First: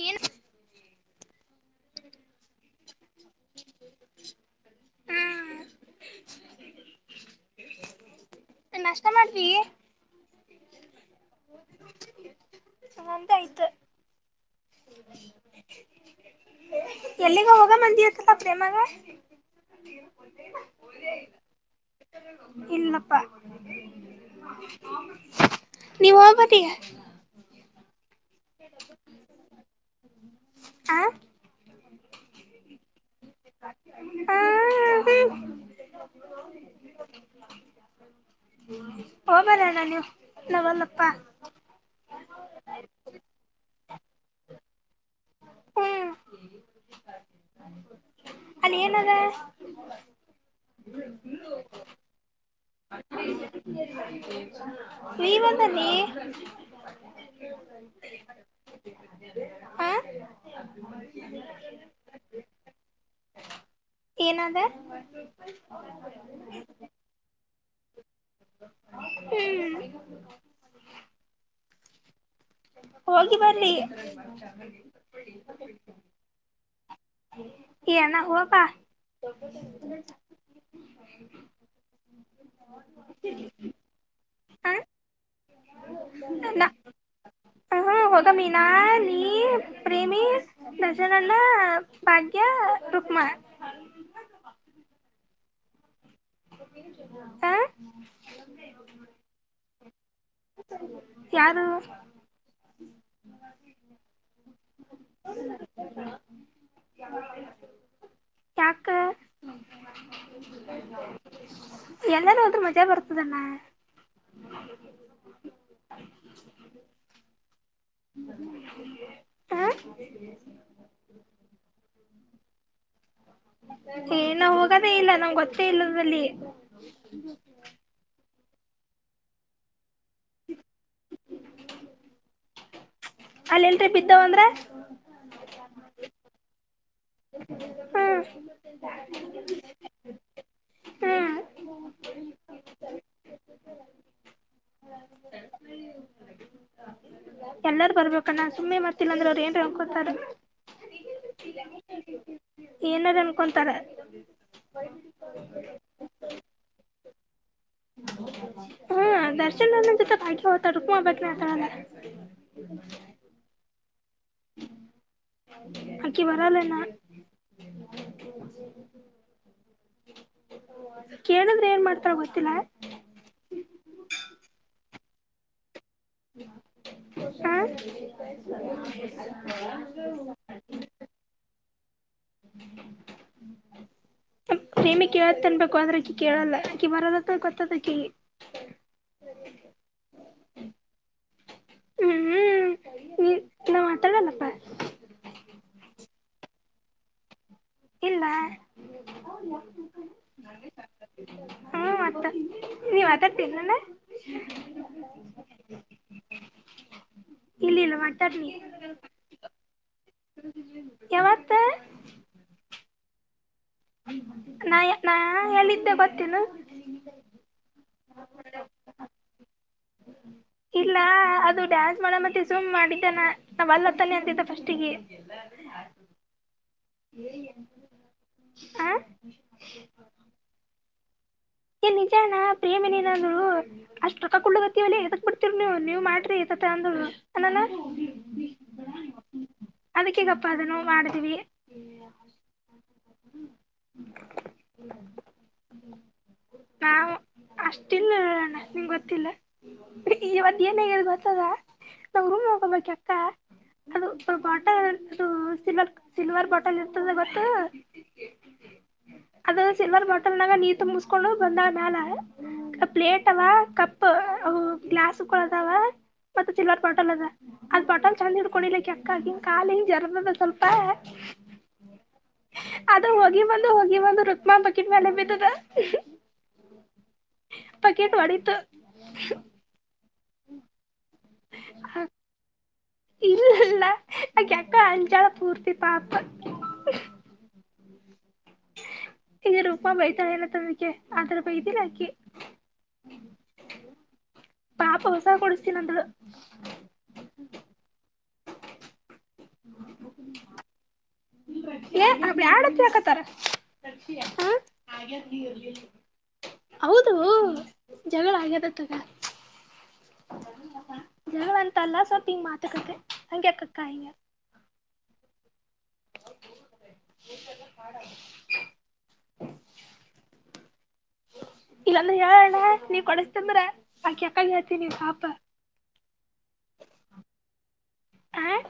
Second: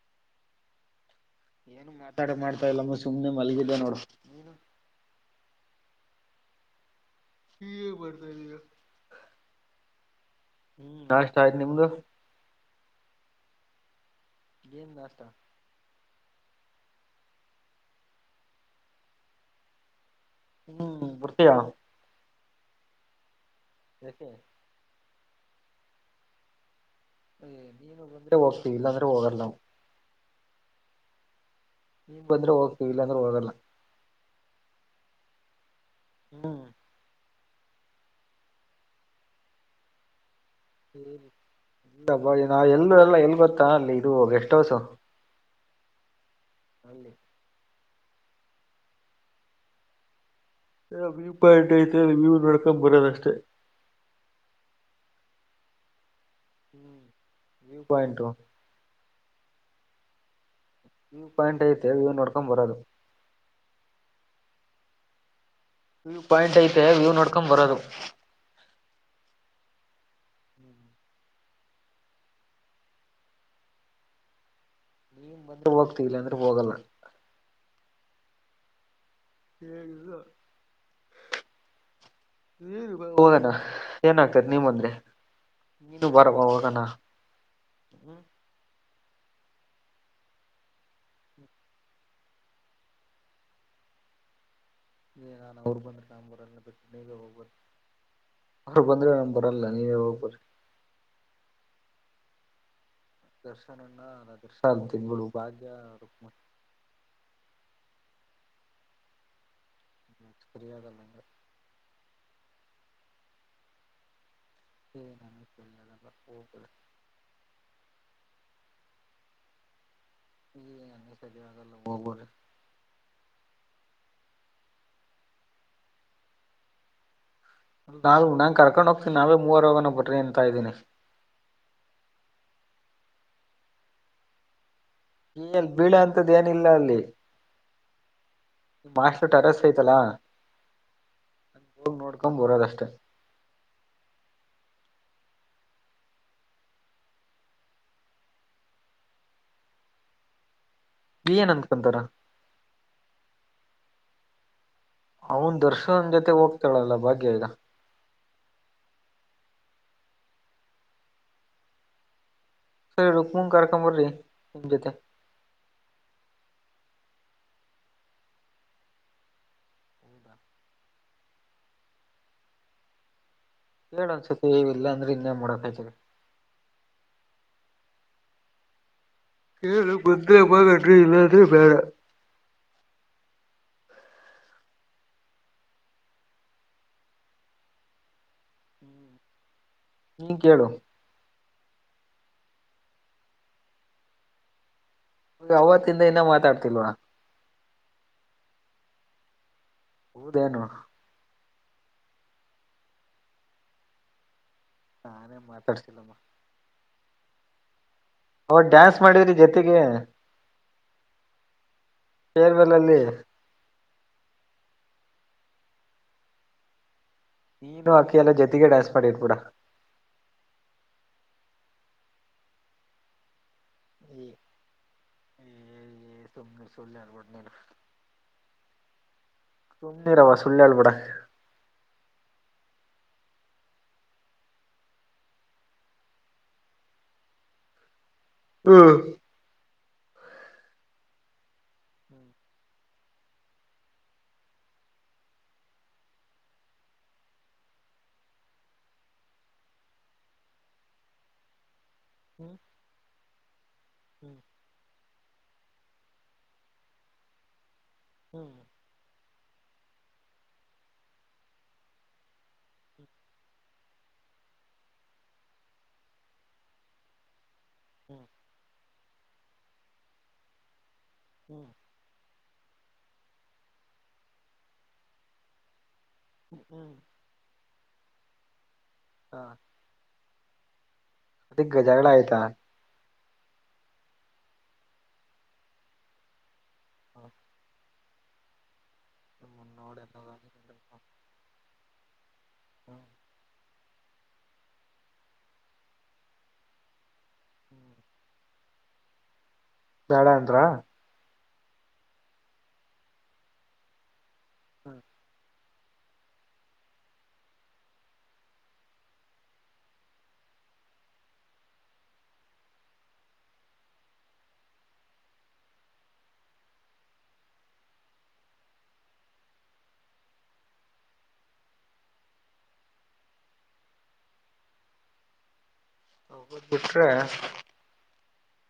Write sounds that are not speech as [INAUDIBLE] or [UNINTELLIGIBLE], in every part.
ಏನ್ ಏನು ಮಾತಾಡ ಮಾಡ್ತಾ ಇಲ್ಲಮ್ಮ ಸುಮನೆ ಮಲಗಿದ್ದೆ ನೋಡು ನೀನು ಹ್ಮ್ ನಿನ್ ಏನ್ ಮಾಡ್ತಾಯಿದೀಯ. ಏನ್ ಮಾಡತಿ. ಹ್ಮ್ ನಾಷ್ಟ ಆಯ್ತ್ ನಿಮ್ದು ನಂದು ಆಯ್ತು ಏನ್ ನಾಷ್ಟ ಎಲ್ಲಿಗ ಹೋಗಮ್ಮಮಂದಿ ಹತ್ತಲ್ಲ ಪ್ರೇಮಾಗ. ಹುಹು ಬರ್ತೀಯ. ಇಲ್ಲಪ್ಪ. [INAUDIBLE] ನಿನ್ ಹೋಗು ಮತ್ತೆ ಈಗ ನೀವು ಬಂದ್ರೆ ಹೋಗ್ತೀವಿ ಇಲ್ಲಾಂದ್ರೆ ಹೋಗರ್ಲ್ಲಾ. ಹಾ ನೀವು ಬಂದ್ರೆ ಹೋಗ್ತವಿ ಇಲ್ಲಾಂದ್ರೆ ಹೋಗಲ್ಲ. ಹ್ಮ್ ಹ್ಮ ಹೋಗಲಣ್ಣ ನೀವು ನಾವಲ್ಲಪ್ಪಾ ಹ್ಮ ಇಲ್ಲ ಎಲ್ಲು ಅಲ್ಲ ಎಲ್ಲಿ ಗೊತ್ತಾ ಅಲ್ಲಿ ಇದು ಗೆಸ್ಟ್ ಹೌಸ್. ಹ್ಮ ಅಲ್ಲಿ. ಅಲ್ಲಿ ಏನ್ ಅದ. ವ್ಯೂ ಪಾಯಿಂಟ್ ಐತೆ ವ್ಯೂ ನೋಡಿಕೊಂಡು ಬರೋದ ಅಷ್ಟೇ. ವ್ಯೂದಲ್ಲಿ ಹ್ಮ್ ವ್ಯೂ ಪಾಯಿಂಟು ಹ ವ್ಯೂ ಪಾಯಿಂಟ್ ಐತೆ ವ್ಯೂ ನೋಡ್ಕೊಂಡು ಬರೋದು. ಏನಾದ. ವ್ಯೂ ಪಾಯಿಂಟ್ ಐತೆ ವ್ಯೂ ನೋಡ್ಕೊಕೊಂಡು ಬರೋದು ಹ್ಮ್ ಹ್ಮ್ ಹೋಗಿಬನ್ನಿ. ನೀವು ಬಂದ್ರೆ ಹೋಗ್ತಿವಿ ಇಲ್ಲ ಅಂದ್ರೆ ಹೋಗಲ್ಲ ಏನೋ ಹೋಗ್ಬಾ. ಹೇಗಿಲ್ಲ [INAUDIBLE] ನೀನು ಬಾ ಹೋಗಣ ಏನಗತೈತೆ ನೀನು ಹ ಬಂದ್ರೆ ನೀನು ಬಾ ಹೋಗಣ. [INAUDIBLE] [UNINTELLIGIBLE] ನಾ ನೀ ಪ್ರೇಮಿ ರಾಜನನ್ನ ಭಾಗ್ಯ ರುಕ್ಮಾ. [INAUDIBLE] [INAUDIBLE] ಅವರು ಬಂದ್ರೆ ಮತ್ತ ನಾನ್ ಬರಲ್ಲ ನೀವೇ ಹೋಗಿ ಬರ್ರಿ. [INAUDIBLE] ಯಾರು. ದರ್ಶನ ಅಣ್ಣಾ ನಾ ದರ್ಶ ಅಂತೀನಿ ಬಿಡು ಭಾಗ್ಯ. [UNINTELLIGIBLE] [INAUDIBLE] ಸರಿಯಾದಲ್ಲಂಗ. ಎಲ್ಲಾರ ಹೋದ್ರರ ಮಜಾ ಬರ್ತದ ಅಣ್ಣಾ. [INAUDIBLE] [INAUDIBLE] ಹ. [INAUDIBLE] ಏ ನಾ ಹೋಗದೇ ಇಲ್ಲ ನಮ್ಗೆ ಗೊತ್ತೇ ಇಲ್ಲದ್ರಲ್ಲಿ. ನಾವು ನಾನ್ ಕರ್ಕೊಂಡ ಹೋಗ್ತೀನ ನಾವೇ ಮೂವರ ಹೋಗನ ಬರ್ರಿ ಅಂತ ಇದೀನಿ. ಅಲ್ಲ ಇಂತ್ರ ಬಿದ್ದಾವಂದ್ರ. ನಿನ್ ಮ್ಯಾಲ್ ಬೀಳ ಅಂತದ್ ಏನಿಲ್ಲ ಅಲ್ಲಿ. ಹ್ಮ್ ಮಾಸ್ಟರ್ ಟ್ಯರಸ್ ಐತಲಾ. ಹ್ಮ್ ಹೋಗಿ ನೋಡ್ಕೊ ಬರೋದಷ್ಟೇ. ಎಲ್ಲಾರ ಬರ್ಬೇಕಣ್ಣ ಸುಮ್ಮ್ನೆ ಮತ್ತಿಲ್ಲ ಅಂದ್ರೆ ಅವ್ರು ಏನ್ರ ಅನ್ಕೋತಾರ. ಏನ್ ಅತ್ಕೊಂತಾರ. ಏನಾರ್ ಅನ್ಕೊತಾರ. ಅವನ್ ದರ್ಶನ್ ಜೊತೆ ಹೋಗ್ತಾಳಲ್ಲ ಭಾಗ್ಯ ಈಗ. [INAUDIBLE] ಹ್ಮ. ದರ್ಶನನ್ನ ಜೊತೆ ಭಾಗ್ಯ ಹೋಗ್ತಾಳ ರುಕ್ಮಾ ಒಬ್ಬಕ್ಕೆ ಆಗ್ತಾಳಲ್ಲ. ರೂಕ್ಮುವನ್ ಕರ್ಕೊಂಡ ಬನ್ರೀ ನಿಮ್ಮ್ ಜೊತೆ. ಅಕಿ ಬರಲ್ಲ ಅಣ್ಣಾ. ಕೇಳಿದ್ರೆ ಏನ್ ಮಾಡ್ತಾಳ ಗೊತ್ತಿಲ್ಲಾ. ಹೇಳ ಅನ್ಸತ್ತತಿ ಇವ ಇಲ್ಲ ಅಂದ್ರ ಇನ್ನೇ ಮಾಡಕ ಆಗ್ತದೆ. [INAUDIBLE] ಕೇಳು ಬಂದ್ರೇ ಬಾ [UNINTELLIGIBLE] ಇಲ್ಲಾ ಅಂದ್ರೆ ಬೇಡಾ. ಪ್ರೇಮಿ ಕೇಳ ತನ್ಬೇಕು ಆದ್ರ ಅಕ್ಕಿ ಕೇಳಲ್ಲ ಅಕಿ ಬರಲ್ಲತ್ತ ಗೊತ್ತದಕ್ಕಿ. ನೀ ಕೇಳು. ಹ್ಮ್ ಹ್ಮ್ ಈ ನಾ ಮಾತಾಡಲಪ್ಪಾ. ಅವತ್ತಿಂದ ಇನ್ನ ಮಾತಾಡ್ತಿಲ್ವ. ಇಲ್ಲಾ. [INAUDIBLE] ಹೌದೇನು. ಹ್ಮ ಮತ್ತ ನೀವ. [UNINTELLIGIBLE] ನಾನೆನ್ ಮಾತಾಡ್ತಿಲ್ಲಮ್ಮ. ಇಲ್ಲ ಇಲ್ಲ. [UNINTELLIGIBLE] ಅವಾಗ ಡ್ಯಾನ್ಸ್ ಮಾಡಿದ್ರಿ ಜೊತೆಗೆ. [INAUDIBLE] ಯಾವತ್ತ. ಪೇರ್ವೆಲಲ್ಲಿ. ನಾ ನಾ ಹೇಳಿದ್ದೆ ಬತೇನು. ನಿಂದು ಅಕಿ ಎಲ್ಲ ಜತೆಗೆ ಡಾನ್ಸ್ ಮಾಡಿರ್ ಬಿಡ. [INAUDIBLE] ಇಲ್ಲ ಅದು ಡ್ಯಾನ್ಸ್ ಮಾಡ ಮತ್ತ ಇಡ್ಕೊಂದ ಮಾಡಿದ್ದೆ ನಾ ವಲ್ಲತ್ತಾನೆ ಅಂತಿದ್ದ ಫಸ್ಟಿಗೆ. [INAUDIBLE] ಹ [INAUDIBLE] ಸು್ಣ ರವ ಸುಳ್ಳಲು ಬಡಾ [UNINTELLIGIBLE] ಏಯ್ ನಿಜಾಣ್ಣ ಪ್ರೇಮಿದಿನಾಗಳು. ಅಷ್ಟ್ ರೊಕ್ಕಕೊಡ್ಕ್ಲತ್ತಿವಲ್ಲ ಎದಕ್ ಬರತೀರಿ ನೀವು ನೀವ್ ಮಾಡ್ರಿ ಅಂದ ಅನಾನ ಹಾ [INAUDIBLE] ಅದಕ್ಕಿಗಪ್ಪಾ ಅದನ್ನು ಮಾಡದೀವಿ- ಹ [INAUDIBLE] ಹಾ [INAUDIBLE] ನಾ ಅಷ್ಟಿಲ್ಲ ನ ನಿಂಗ ಗೊತ್ತಿಲ್ಲಾ ಇವತ್ ಏನಾಗದಗೊತ್ತದ ನಮ್ ರೂಮ್ನಗ ಹ್ಮ್ ಒಬ್ಬಕಿಅಕ್ಕಾ ಅದುಲ್ಪ ಹ್ಮ್ ಬದು [UNINTELLIGIBLE] ಸಿಲ್ವರ್ ಸಿಲ್ವರ್ ಬಾಟಲ್ ಇರ್ತದೆ ಗೊತ್ತು ಹ್ಮ್ [INAUDIBLE] ಅದರಗ ಸಿಲ್ವರ್ ಬಾಟಲ್ ನಾಗ ನೀರ ತುಂಬಿಸ್ಕೊಂಡು ಬಂದಳಮ್ಯಾಲ ಪ್ಲೇಟಾದ ಕಪ್ ಗ್ಲಾಸ್ಕು ಅದಾವ ಮತ್ತೆ ಸಿಲ್ವರ್ ಬಾಟಲ್ ಅದ ಅದ್ ಹ್ಮ್ ಬಟಾಲ್ ಚಂದ ಹಿಡ್ಕೊಂಡಿಲ್ಲಕ್ಕಿ ಅಕ್ಕಾ ಅಕಿನ್ ಕಾಲ್ ಜರದದ ಸ್ವಲ್ಪಾ ಹ್ಮ್ [INAUDIBLE] ಅದುಹೋಗಿ ಬಂದು ಹೋಗಿ ಬಂದು ರುಕ್ಮಾ ಬಕಿಟ್ ಮೇಲೆ ಬಿದ್ದದಾ. ಹ್ಮ ಹ್ಮ್ [INAUDIBLE] ಬಕಿಟ್ಒಡಿತ ಹಾಂ [INAUDIBLE] ಹ್ಮ್, ಅದ ಜಗಳ ಆಯ್ತಾ ಇಲ್ಲಾ ಅಕಿಅಕ್ಕಾಅಂಜಾಳ ಪೂರ್ತಿ ಪಾಪ ಈಗ ರೂಪ ಬೈತಾರೆ ಏನ ತಂಬಕ್ಕೆ ಆ ತರ ಬೈತಿಿಲ್ಲಾಕಿ [UNINTELLIGIBLE] ಹ [INAUDIBLE] ಪಾಪ ಹೊಸದ ಕೊಡಸ್ತೀನಿ ಅಂದ್ಲು ಬ್ಯಾಡ ಅಂದ್ರ [UNINTELLIGIBLE] ಏಯ್ ಬ್ಯಾಡಂತ್ ಯಾಕಂತಾರ ಹೌದು, ಜಗಳ ಆಗ್ಯದ ತಗ [UNINTELLIGIBLE] ಜಗಳಂತಲ್ಲಾ ಸ್ವಲ್ಪ ಹಂಗ ಮಾತ ಕತೆ ಹಂಗೆ ಯಾಕ ಅಕ್ಕಾ ಹಾ [INAUDIBLE] ಇಲ್ಲಾಂದ್ರೆ ಹೇಳಣ್ಣ ನೀವ್ ಕೊಡಸ್ತಂದ್ದರ ಆಕಿ ಅಕ್ಕಾಗ ಹೇಳ್ತೀನಿ ಪಾಪ. ಹದ್ ಬಿಟ್ರೆ [INAUDIBLE] ಹ [INAUDIBLE]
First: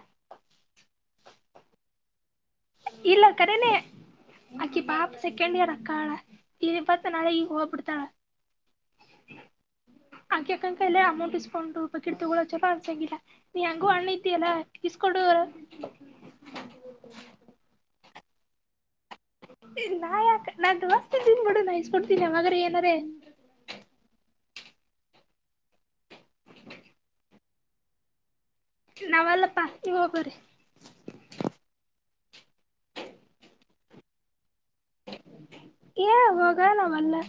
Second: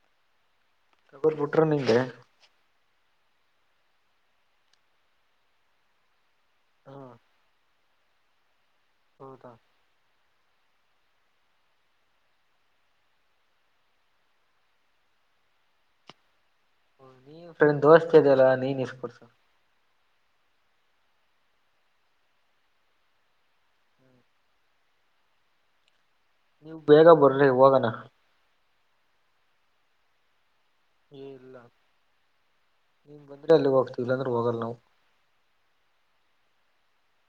ತಗರ್ ಬಿುಟರ ನೀ [UNINTELLIGIBLE] ಇಲ್ಲ ಕರೇನೆ ಅಕಿ ಪಾಪ ಸೆಕೆಂಡ್ ಇಯರ್ ಅಕ್ಕಳಾ. ಇ ಹಾ ಪತ್ ನಳ ಈೋಗಪಡ್ತಳ [UNINTELLIGIBLE] ಹೌದಾ, ಆಕೆಕಂತೇಲೆ ಎಲ್ಲ ಅಮೌಂಟ್ ಇಸ್ಕೊಂಡು ಬಕಿಟ್ತಗಂಡು ಚಲೋ ಅನ್ಸಂಗಿಲ್ಲ. ನೀ ಹೆಂಗೊ ಅಣ್ಣ ಇದಿಯಲ್ಲಾ ಇಸ್ಕೊಡು. ನೀ ಫ್ರಂಡ್ ದೋಸ್ತ ಅದೆಲ್ಲಾನೀನ ಇಸ್ಕೊಡು. ಇ ನಾ ಯಾಕೆ ನಾನ್ ದೊಸ್ತ ಅದಿನಲ್ಲಾಬಿ [UNINTELLIGIBLE] ಡ ನಾಯಿಸಸ್ಕ ಕೊಡ್ತೀನಿ ಮಾಗ್ರ ಏನಾರ ನೀವು ಬೇಗ ಬರ್ರಿ ಹೋಗುವ. ನಾವಲ್ಲಪ್ಪಾ ನೀವ ಹೋಗೋರಿ ಏ ಇಲ್ಲ ನೀವು ಬಂದರೆ ಅಲ್ಲಿಗೆ ಹೋಗ್ತಿವಲ್ಲ ಅಂದ್ರೆ ಹೋಗಲ್ಲ ನಾವು. ಹೇ ಹೋಗ ನಾ ವಲ್ಲೆ.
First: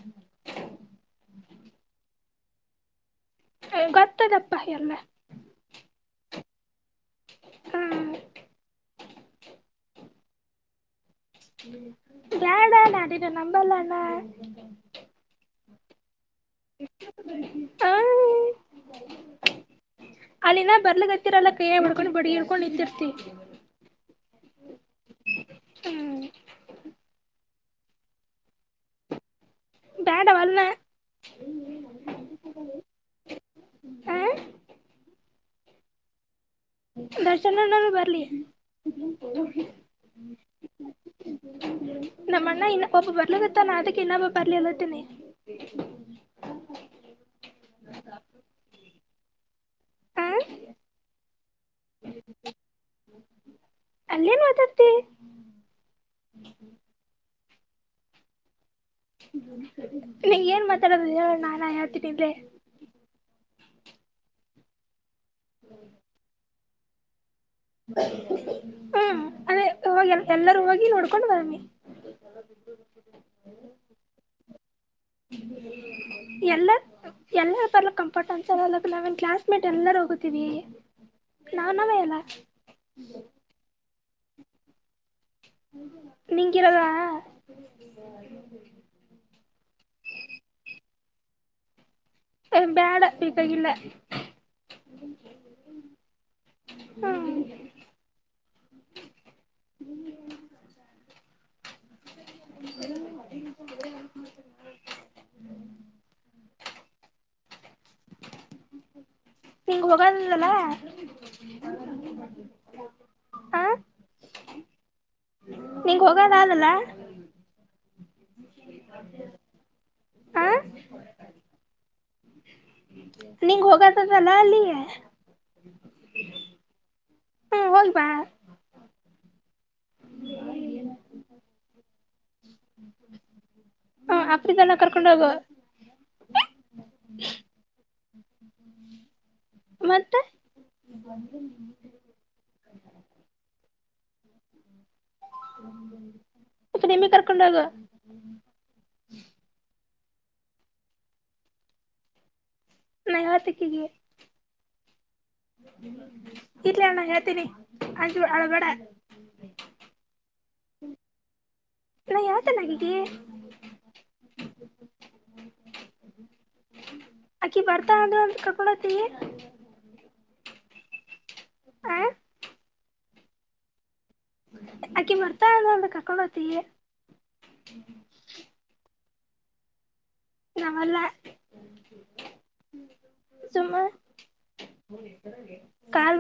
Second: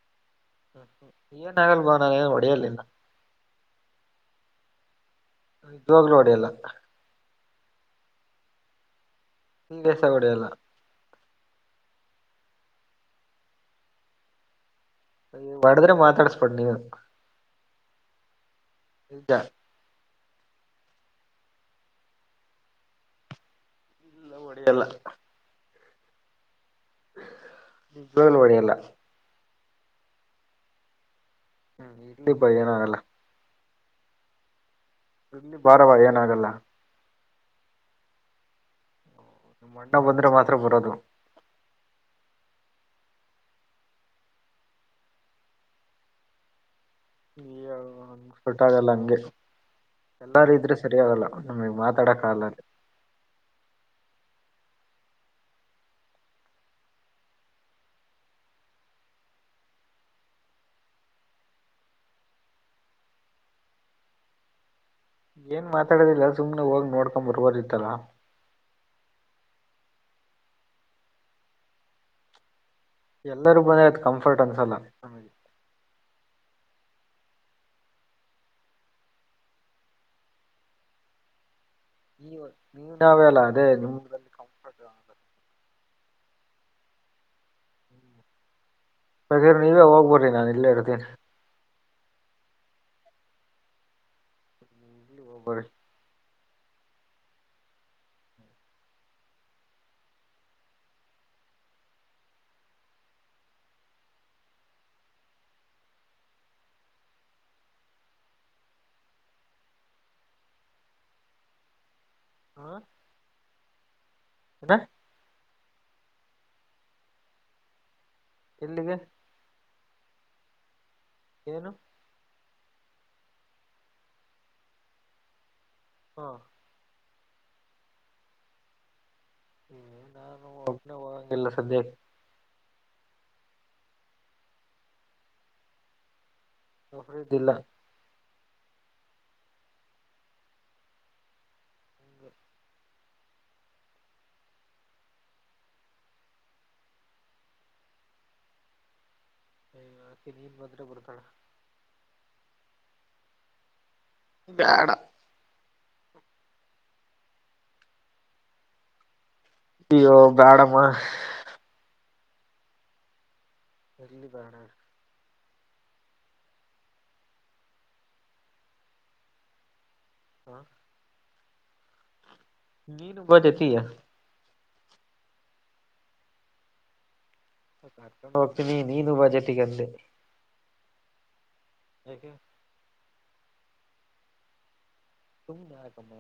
[INAUDIBLE] ಏನ್ ಆಗಲ್ ಬಾ ನಾ ಏನ್ ಹೊಡೆಯಲ್ ನಿನ್ನ. ಹೇ ಗೊತ್ತದಪ್ಪಾ ಎಲ್ಲ. ನಿಜ್ವಾಗ್ಲೂ ಹೊಡಿಯಲ್ಲ. ಹ್ಮ್ಮ್. [UNINTELLIGIBLE] ಒಡೆಯಲ್ಲ. ಬೇಡಾ ನಾ ಇದುನ್ ನಂಬಲಲ್ಲ. ಓಡ್ದ್ರೆ ಮಾತಾಡ್ಸ ಬ್ಯಾಡ್ ನೀನು. ಹಾ. ನಿಜ. ಅಲ್ಲಿನ ಬರ್ಲಿಕ್ಕತ್ತಿರಲ್ಲ ಕೈಯಗ್ ಬಡ್ಕೊಂಡ್ ಬಡ್ಗಿ ಇಡ್ಕೊಂಡ್ ನಿಂತಿರ್ತಿ. ಇಲ್ಲ ಹೊಡಿಯಲ್ಲ. ಹ್ಮ್. ನಿಜ್ವಾಲು ಒಡಿಯಲ್ಲ. ಬ್ಯಾಡ ವಲ್ಲೆ. [UNINTELLIGIBLE] ಏನ್ ಆಗಲ್ಲ. ಆ ಬರವ ಏನಾಗಲ್ಲ. ದರ್ಶನಣ್ಣನು ಬರ್ಲಿ. ಅಣ್ಣ ಬಂದ್ರೆ ಮಾತ್ರ ಬರದು. ನಮ್ಮಣ್ಣ ಇನ್ನ ಪಾಪ ಬಲ್ರಿಕತ್ತನಾ ಅದಿಕ್ಕೆ ಇನ್ನೊಬ್ಬ ಬರ್ಲಿ ಅನಾತ್ತೀನಿ. ಹೇ ಸೆಟ್ ಆಗಲ್ಲ ಹಂಗೆ ಹ ಎಲ್ಲಾರು ಇದ್ರೆ ಸರಿಯಾಗಲ್ಲ. ನಮಿಗ್ ಮಾತಡಕಗಲ್ಲ. ಅಲ್ಲೇನ್ ಮಾತಾಡ್ತಿ. ನೀ ಏನ್ ಮಾತಡದಿದೆ ಹೇಳು ನಾನ ಹೇಳ್ತೀನ್ ಇಲ್ಲೆ. ಏನ್ ಮಾತಾಡದಿಲ್ಲ ಸುಮ್ನೆ ಹೋಗ್ ನೋಡ್ಕೊಂಡ್ ಬರ್ಬೋದಿತ್. ಹ್ಮ್ ಅದೇ ಇವಾಗ್ ಎಲ್ಲರೂ ಹೋಗಿ ನೋಡ್ಕೊಂಡ್ ಬನ್ನಿ. ಎಲ್ಲರೂ ಬಂದ್ರೆ ಅದ್ ಕಂಫರ್ಟ್ ಅನ್ಸಲ್ಲ. ಎಲ್ಲ. ಎಲ್ಲ ಬರ್ಲಕ್ ಕಂಫರ್ಟ್ ಅನ್ಸಲಲ್ಲ ನಾವನ್ ಕ್ಲಾಸ್ ಮೇಟ್ ಎಲ್ಲಾರು ಹೋಗತೀವಿ ನಾವ್ ನಾವೆ. ನೀವ್ ನಾವೆಯಲ ಅದೇ ನಿಮ್. ನಿಂಗಿರದ. ಬೇಕಿರ್ ನೀವೆ ಹೋಗ್ಬರ್ರಿ ನಾನ್ ಇಲ್ಲೆ ಇರ್ತೀನ್. ಬ್ಯಾಡ ಬೇಕಾಗಿಲ್ಲ. ಬರಿ. ಹ್ಮ. [INAUDIBLE] ಹಿಂಗ್ ಹೊಗದಿಲಲ್ಲ. ಹಾ ನಿಂಗ್ ಹೋಗದಾದಲ್ಲ. ಎಲ್ಲಿಗೆ. ಹಾ. ಏನು. ನಿಂಗ್ ಹೋಗದದಲ್ಲಾ ಅಲ್ಲಿಯೇ. ಹಾ. ಹ್ಮ್ ಹೋಗ್ಬಾ. ಹ್ಮ ನಾನು ಒಬ್ನೆ ಹೋಗಂಗಿಲ್ಲ ಸದ್ಯಕ್ಕೆ. ಹ ಅಪ್ರಿದಲ್ಲ ಕರ್ಕೊಂಡ್ ಹೋಗು. ಅಫ್ರದ್ ಇಲ್ಲ. ಮತ್ತೆ. [UNINTELLIGIBLE] ಕರ್ಕೊಂಡೊಗು. ಹಕಿ ನಿನ್ ಬಂದ್ರೆ ಬರ್ತಳ. ನೈವತಿಕಿಗಿ. ಬೇಡ. ಇರ್ಲಿ ಅಣ್ಣ ಹೇಳ್ತೀನಿ ಅಂಜ ಅಳ್ಬೇಡ. ಅಯ್ಯೋ ಬ್ಯಾಡಮ್ಮ. ನಾ ಯೊಳ್ತಾನಾಕಿಗಿ. ಇರ್ಲಿ ಬೇಡ ಇರ್. ಅಕ್ಕಿ ಬರ್ತಾಳಂದ್ರೆ ಒ ಕರ್ಕಂಡೋತಿ. ಹಾ. ಹಾ. ನೀನು ಬಾ ಜೊತಿಗೆ. ಆಕಿ ಬರ್ತಾಳಂದ್ರ ಕರ್ಕೊಂಡೋತಿ. ಕರ್ಕೊಂಡೋಗ್ತೀನಿ ನೀನು ಬಾ ಜೊತಿಗೆ ಅಂದೆ. ನಾವಲ್ಲೆ. ಯಾಕೆ. ಸುಮ್ಮೆ. ಸುಮ್ನ್ಯಾಕಮ್ಮ.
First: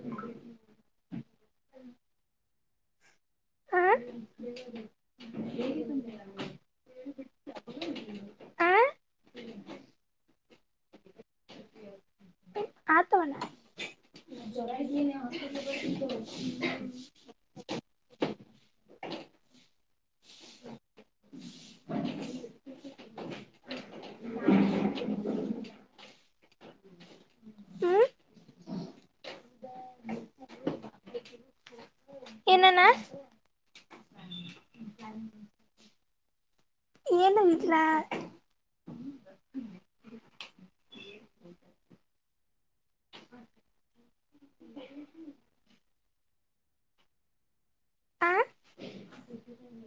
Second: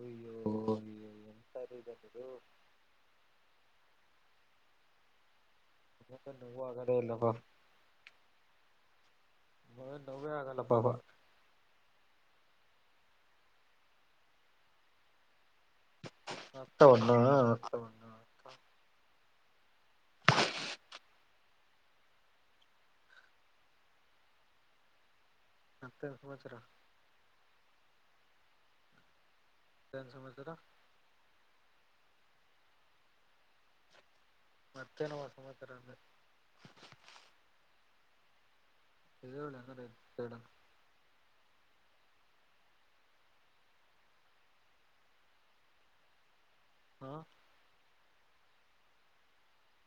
ಅಯ್ಯೋ ಅಯ್ಯೋ ಎಂತರಿದರಿವ್ರು. ಹಾ. [UNINTELLIGIBLE] ಆಗದೆ ಇಲ್ಲ ಬಾ. ಆ ನಾವೇನ್ ನೋವೇ ಆಗಲ್ಲ ಬಾಬಾ. ಅತವಲ. [INAUDIBLE] ಅತ್ತವನ ಆತವನ. ಮತ್ತೇನ್ ಸಮಾಚಾರ. ಹ್ಮ್ ಮತ್ತೇನ್ ಸಮಾಚಾರ. ಏನಣ್ಣ. ಮತ್ತೇನವ ಸಮಾಚಾರ ಅಂದೇ. ಏನು ಇಲ್ಲ. [UNINTELLIGIBLE] ಹಾ. ಆ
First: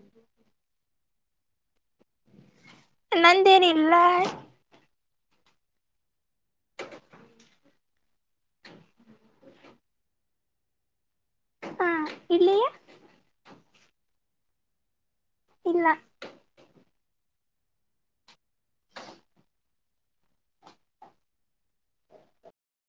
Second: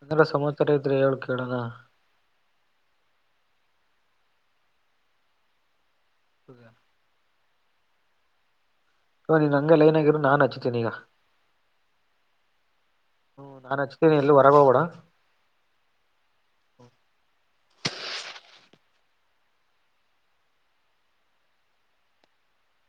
ಏನಾರ ಸಮಾಚಾರ ಇದ್ರೆ ಹೆಳು ಕೆಳನ. ನಂದೇನಿಲ್ಲ. [INAUDIBLE] ಪು ನೀನ್ ಹಂಗೆ ಲೈನಗಿರು ನನಚುತಿನಿಗಾ. ಹಾ ಇಳ್ಳಿಯೇ. ನಾಹಚ್ತಿನ್ ಎಲ್ಲೂ ಹೊರಗೋಬೆಡ. ಇಲ್ಲ.